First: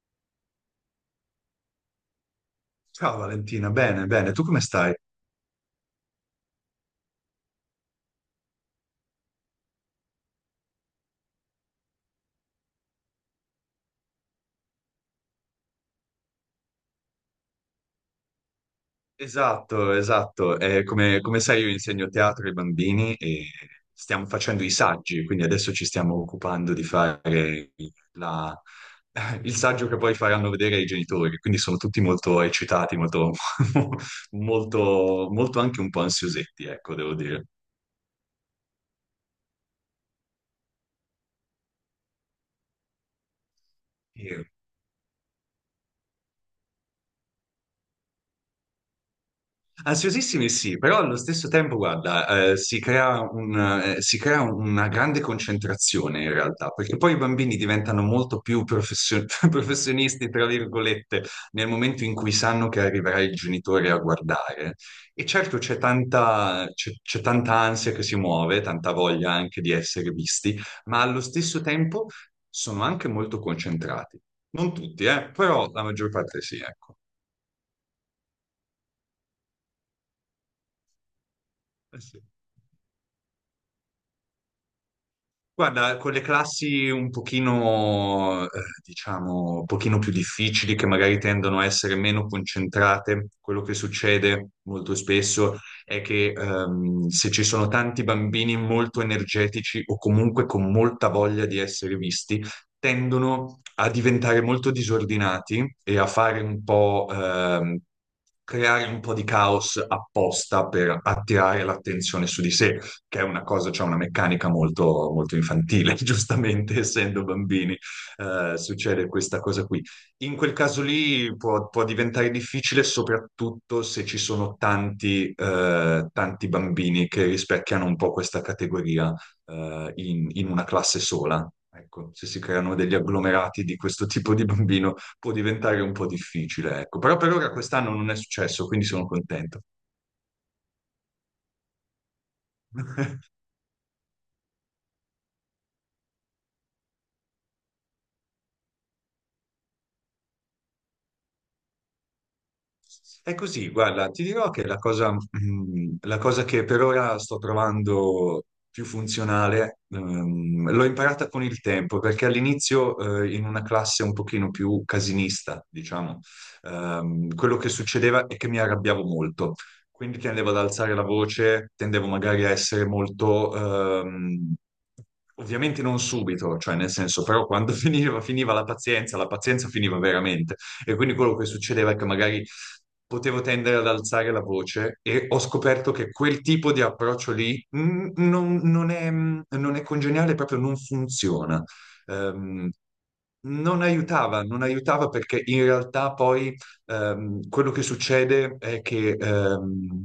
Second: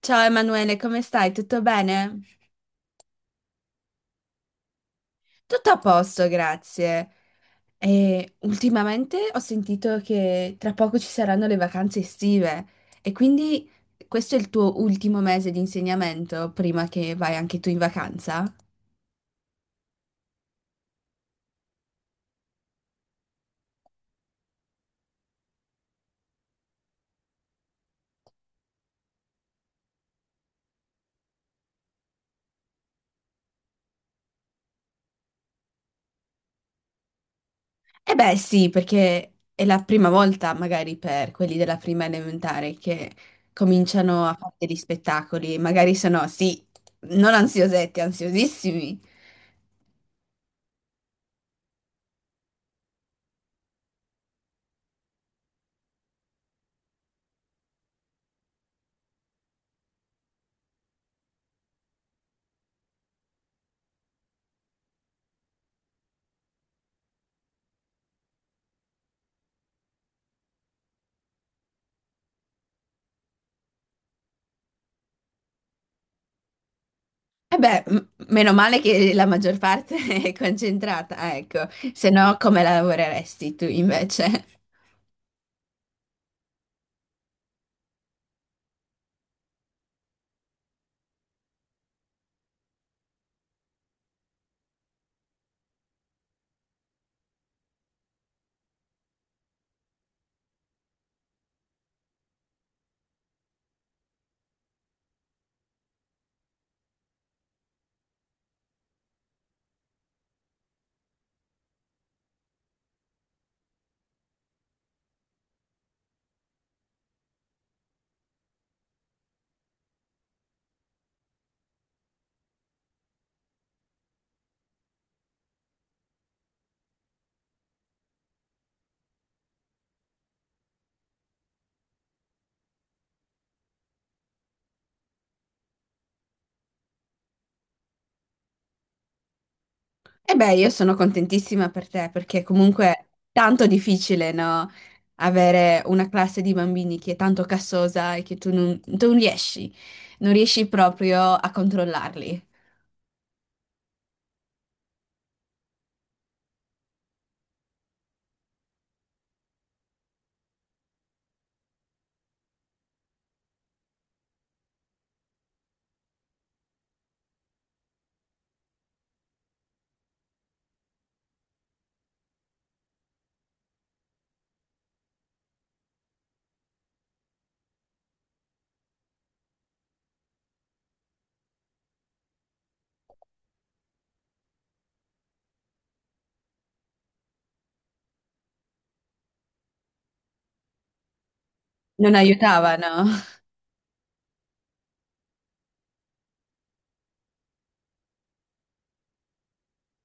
Ciao Emanuele, come stai? Tutto bene? Ciao Valentina, bene, bene, tu come stai? Tutto a posto, grazie. E ultimamente ho sentito che tra poco ci saranno le vacanze estive e quindi questo è il tuo ultimo mese di insegnamento prima che vai anche tu in vacanza? Esatto, esatto. Come sai io insegno teatro ai bambini e stiamo facendo i saggi, quindi adesso ci stiamo occupando di fare la- il saggio che poi faranno vedere ai genitori, quindi sono tutti molto eccitati, molto, molto, molto anche un po' ansiosetti, ecco, devo dire. Eh beh, sì, perché è la prima volta, magari per quelli della prima elementare, che cominciano a fare degli spettacoli, magari sono, sì, non ansiosetti, ansiosissimi. Ansiosissimi sì, però allo stesso tempo, guarda, si crea un, si crea una grande concentrazione in realtà, perché poi i bambini diventano molto più professionisti, tra virgolette, nel momento in cui sanno che arriverà il genitore a guardare. E certo c'è tanta, c'è tanta ansia che si muove, tanta voglia anche di essere visti, ma allo stesso tempo sono anche molto concentrati. Non tutti, però la maggior parte sì, ecco. Eh beh, meno male che la maggior parte è concentrata, ecco, Eh se sì. no come lavoreresti tu invece? Guarda, con le classi un pochino, diciamo, un pochino più difficili, che magari tendono a essere meno concentrate, quello che succede molto spesso è che se ci sono tanti bambini molto energetici o comunque con molta voglia di essere visti, tendono a diventare molto disordinati e a fare un po', creare un po' di caos apposta per attirare l'attenzione su di sé che è una cosa, cioè una meccanica molto, molto infantile, giustamente, essendo bambini, succede questa cosa qui. In quel caso lì può, può diventare difficile, soprattutto se ci sono tanti, tanti bambini che rispecchiano un po' questa categoria, in una classe sola. Ecco, se si creano degli agglomerati di questo tipo di bambino può diventare un po' difficile, ecco. Però per ora quest'anno non è successo, quindi sono contento. E beh, io sono contentissima per te perché comunque è tanto difficile, no? Avere una classe di bambini che è tanto cassosa e che tu non riesci, non riesci proprio a controllarli. È così, guarda, ti dirò che la cosa, la cosa che per ora sto trovando più funzionale, l'ho imparata con il tempo, perché all'inizio, in una classe un pochino più casinista, diciamo, quello che succedeva è che mi arrabbiavo molto, quindi tendevo ad alzare la voce, tendevo magari a essere molto, ehm, ovviamente non subito, cioè nel senso, però quando finiva, finiva la pazienza finiva veramente. E quindi quello che succedeva è che magari potevo tendere ad alzare la voce e ho scoperto che quel tipo di approccio lì non, non è, non è congeniale, proprio non funziona. Non Ehm, aiutavano. non aiutava, non aiutava perché in realtà poi quello che succede è che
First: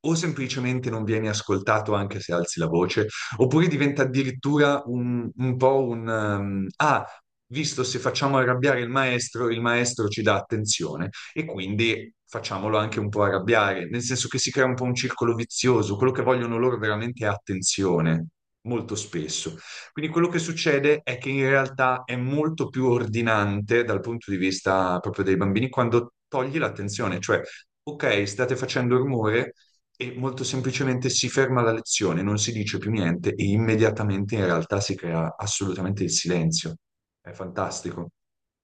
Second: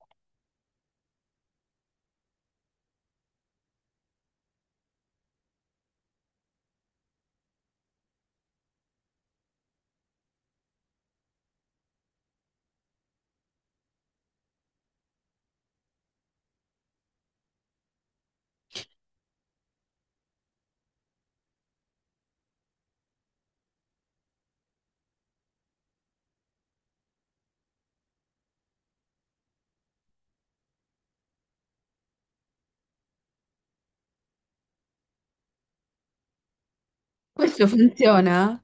o semplicemente non vieni ascoltato anche se alzi la voce, oppure diventa addirittura un po' un visto se facciamo arrabbiare il maestro ci dà attenzione e quindi facciamolo anche un po' arrabbiare, nel senso che si crea un po' un circolo vizioso, quello che vogliono loro veramente è attenzione, molto spesso. Quindi quello che succede è che in realtà è molto più ordinante dal punto di vista proprio dei bambini quando togli l'attenzione, cioè, ok, state facendo rumore e molto semplicemente si ferma la lezione, non si dice più niente e immediatamente in realtà si crea assolutamente il silenzio. È Questo fantastico. funziona?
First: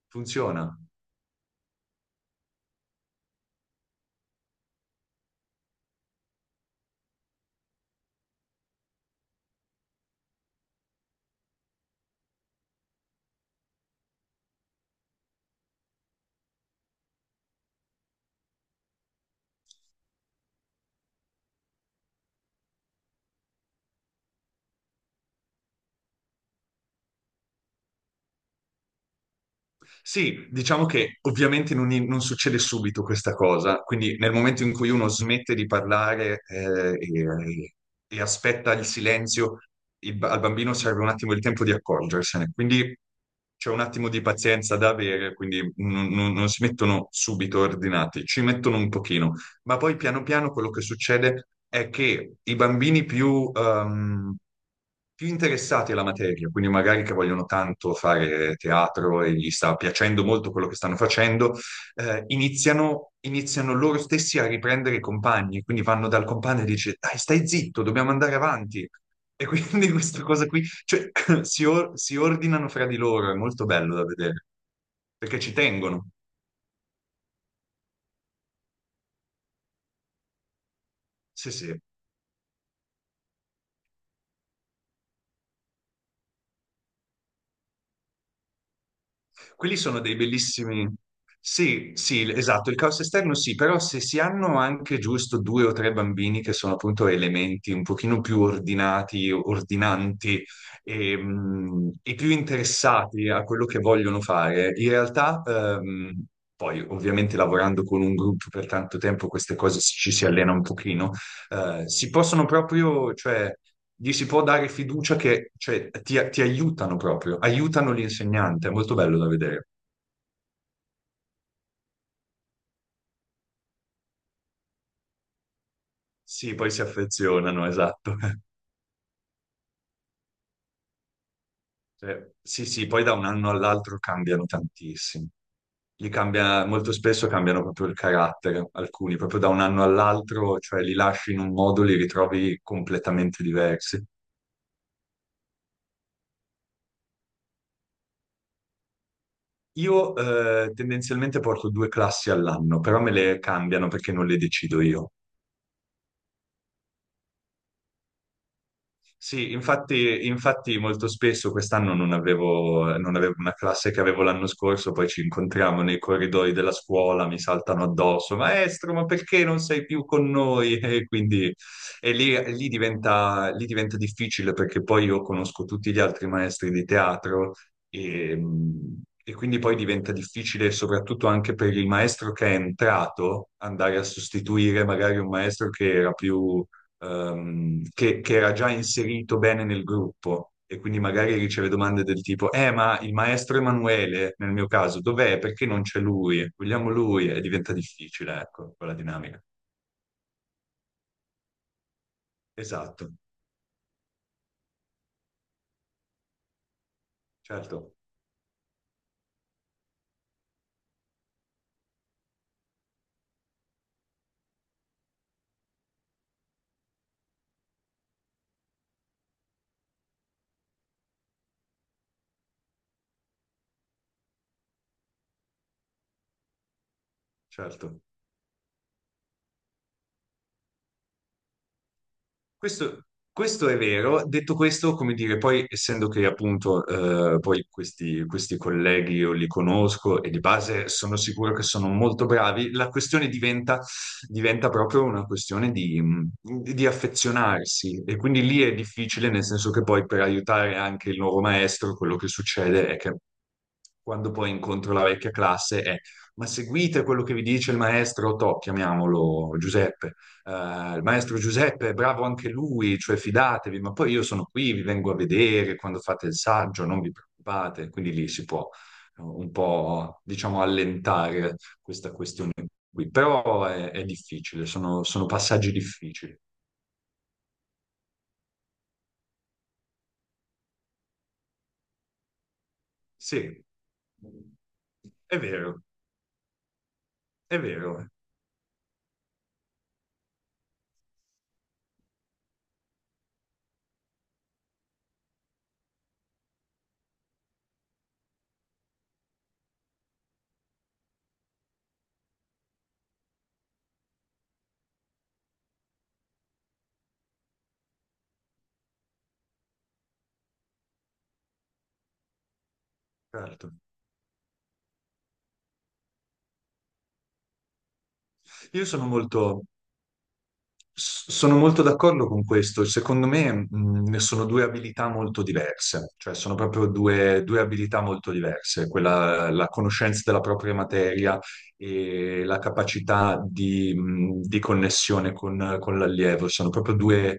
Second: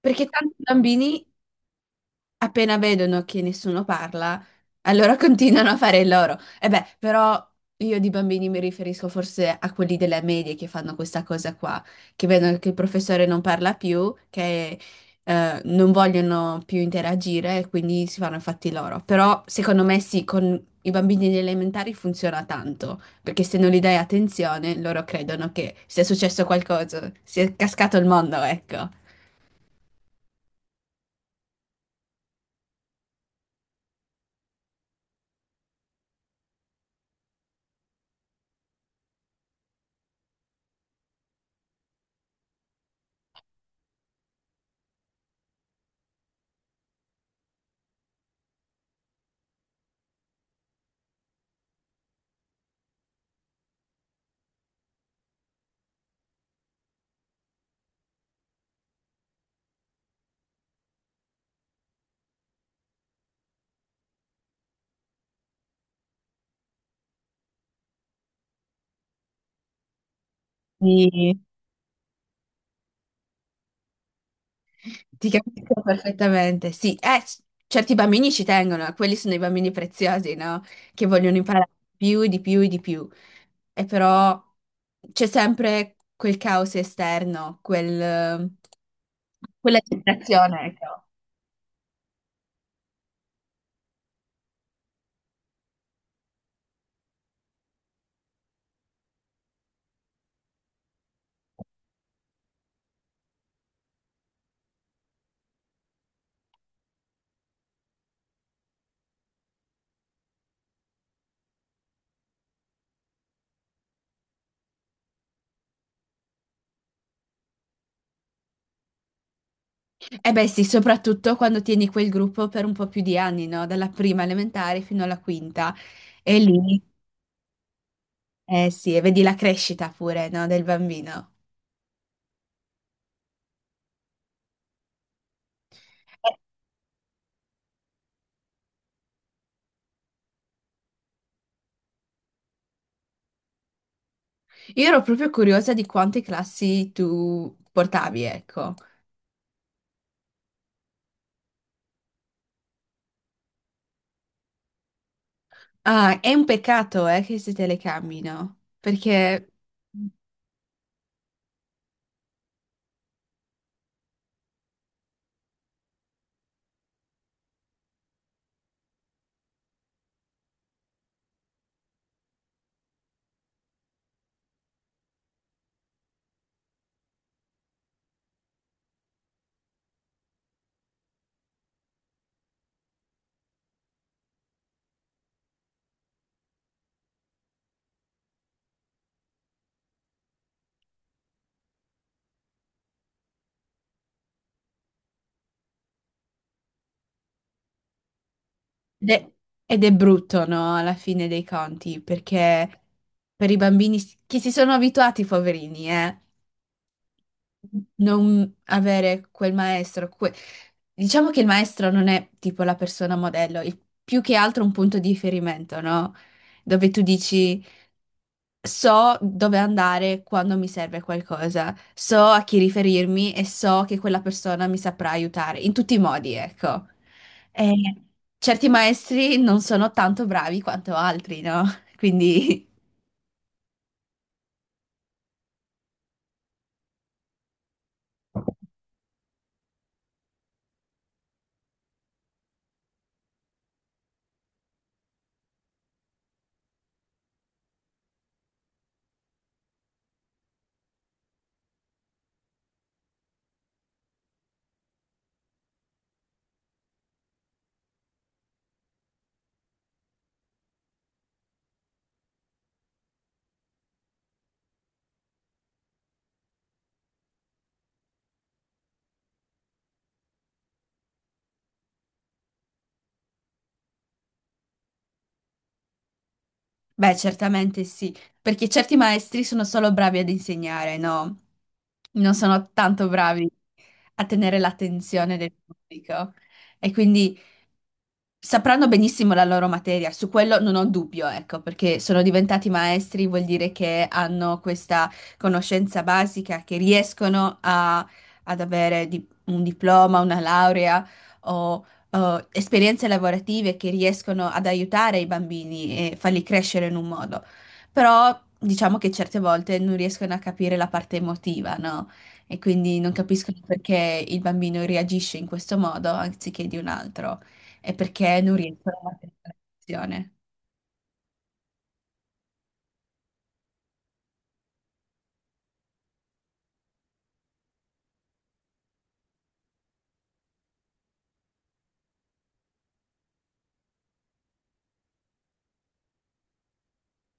Perché tanti Funziona. bambini appena vedono che nessuno parla, allora continuano a fare il loro. E beh, però io di bambini mi riferisco forse a quelli della media che fanno questa cosa qua, che vedono che il professore non parla più, che non vogliono più interagire e quindi si fanno i fatti loro. Però secondo me sì, con i bambini elementari funziona tanto, perché se non gli dai attenzione, loro credono che sia successo qualcosa, sia cascato il mondo, ecco. Sì, diciamo che ovviamente non, non succede subito questa cosa, quindi nel momento in cui uno smette di parlare e aspetta il silenzio, al bambino serve un attimo il tempo di accorgersene, quindi c'è un attimo di pazienza da avere, quindi non, non si mettono subito ordinati, ci mettono un pochino. Ma poi piano piano quello che succede è che i bambini più, più interessati alla materia, quindi magari che vogliono tanto fare teatro e gli sta piacendo molto quello che stanno facendo, iniziano loro stessi a riprendere i compagni, quindi vanno dal compagno e dice, dai, stai zitto, dobbiamo andare avanti. E quindi questa cosa qui, cioè, Sì. Si ordinano fra di loro, è molto bello da vedere, Ti perché ci capisco tengono. perfettamente, sì. Certi bambini ci tengono, quelli sono i bambini preziosi, no? Che vogliono Sì, imparare sì. di più, e di più, e di più. E però c'è sempre quel caos esterno, quel, Quelli quella sono dei distrazione, bellissimi. ecco. Sì, sì, esatto, il caos esterno sì, però se si hanno anche giusto due o tre bambini che sono appunto elementi un pochino più ordinati, ordinanti e più interessati a quello che vogliono fare, in realtà, poi ovviamente lavorando con un gruppo per tanto tempo queste cose ci si allena un pochino, si possono proprio, cioè gli si può dare fiducia che cioè, ti aiutano proprio, aiutano l'insegnante, è molto bello da vedere. Eh beh sì, soprattutto quando tieni quel gruppo per un po' più di anni, no? Dalla prima elementare fino alla quinta. E Sì, poi lì, si affezionano, esatto. eh sì, e vedi la crescita pure, no? Del bambino. Cioè, sì, sì, poi da un anno all'altro cambiano tantissimo. Gli cambia, molto spesso cambiano proprio il carattere, alcuni, proprio da un anno all'altro, cioè li lasci in un modo, li ritrovi completamente diversi. Io ero proprio curiosa di quante classi tu portavi, ecco. Io tendenzialmente porto due classi all'anno, però me le cambiano perché non le decido io. Ah, è un peccato, che si telecamino, perché... Sì, infatti, infatti molto spesso quest'anno non avevo, non avevo una classe che avevo l'anno scorso, poi ci incontriamo nei corridoi della scuola, mi saltano addosso, maestro, ma perché non sei più con noi? E quindi lì diventa difficile perché poi io conosco tutti gli altri maestri di teatro e, e quindi poi diventa difficile soprattutto anche per il maestro che è entrato andare a sostituire magari un maestro che era più che era già inserito bene nel gruppo e quindi magari riceve domande del tipo, ma il maestro Emanuele, nel mio caso, dov'è? Perché non c'è lui? Vogliamo lui? E diventa difficile, ecco, quella de- dinamica. Ed è brutto, no? Alla fine dei conti, perché Esatto, per i bambini che si sono abituati, poverini, certo, non avere quel maestro... Diciamo che il maestro non è tipo la persona modello, è più che altro un punto di riferimento, no? Dove tu dici... So dove andare quando mi serve qualcosa, so a chi riferirmi e so che quella persona mi saprà aiutare in tutti i modi, ecco. E certo. certi maestri non sono tanto bravi quanto altri, no? Quindi, Questo, questo è vero, detto questo, come dire, poi essendo che appunto poi questi colleghi io li conosco e di base sono sicuro che sono molto bravi, diventa proprio una questione di affezionarsi e quindi lì è difficile, nel senso che poi per aiutare anche il nuovo maestro quello che succede è che quando poi incontro la vecchia classe è ma seguite quello che vi dice il maestro Tò, chiamiamolo Giuseppe. Eh, il maestro Giuseppe è bravo anche lui, cioè fidatevi, ma poi io sono qui, vi vengo a vedere quando fate il saggio, non vi preoccupate. Quindi lì si può un po', diciamo, allentare questa questione qui. Però è difficile, sono, sono passaggi difficili. beh, certamente sì, perché certi maestri sono solo bravi ad insegnare, no? Non sono tanto bravi Sì, a tenere l'attenzione è del vero, pubblico. E quindi è vero, sapranno benissimo la loro materia, su quello non ho dubbio, ecco, perché sono diventati maestri, vuol dire che hanno questa conoscenza basica, che ad avere un diploma, una laurea o, o esperienze lavorative che riescono ad aiutare i bambini e farli crescere in un modo. Però diciamo che certe volte non riescono a capire la parte emotiva, no? E quindi non capiscono certo. perché il bambino reagisce in questo modo anziché di un altro e perché non Io riescono a sono mantenere la molto... relazione. Sono molto d'accordo con questo. Secondo me, ne sono due abilità molto diverse, cioè sono proprio due, due abilità molto diverse, quella, la conoscenza della propria materia e la capacità di connessione con l'allievo. Sono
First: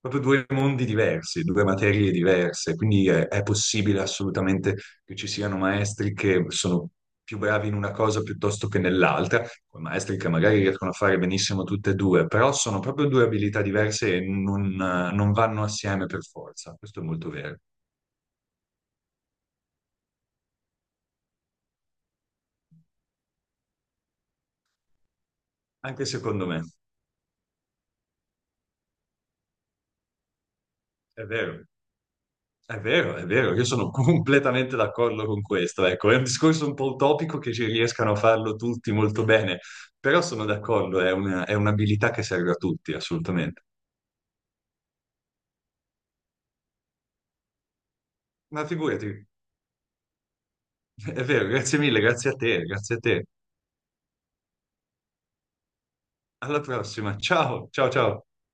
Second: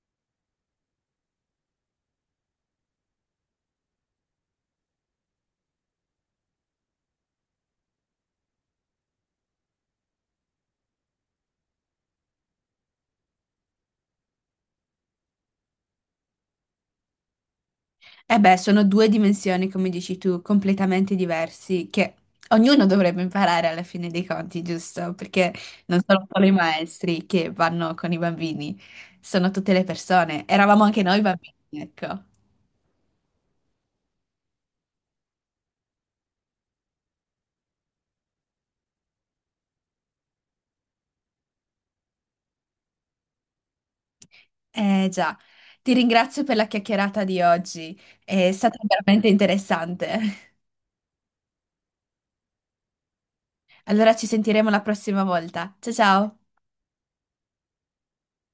proprio due mondi diversi, due materie diverse, quindi è possibile assolutamente che ci siano maestri che sono più bravi in una cosa piuttosto che nell'altra, con maestri che magari riescono a fare benissimo tutte e due, però sono proprio due abilità diverse e non, non vanno assieme per forza. Questo è molto vero. E beh, sono due dimensioni, come dici tu, completamente diversi, che ognuno dovrebbe imparare alla fine dei conti, giusto? Perché non Anche sono solo secondo i me. maestri che vanno con i bambini, sono tutte le persone. Eravamo anche noi È bambini, vero, ecco. è vero, è vero. Io sono completamente d'accordo con questo. Ecco, è un discorso un po' utopico che ci riescano a farlo tutti molto bene, però sono d'accordo, è un'abilità che serve a tutti, assolutamente. Eh già, ti ringrazio per la chiacchierata di oggi, è Ma stata figurati, veramente interessante. è vero, grazie mille, grazie a te, grazie a te. Allora ci sentiremo la prossima volta. Ciao ciao! Alla prossima. Ciao, ciao, ciao.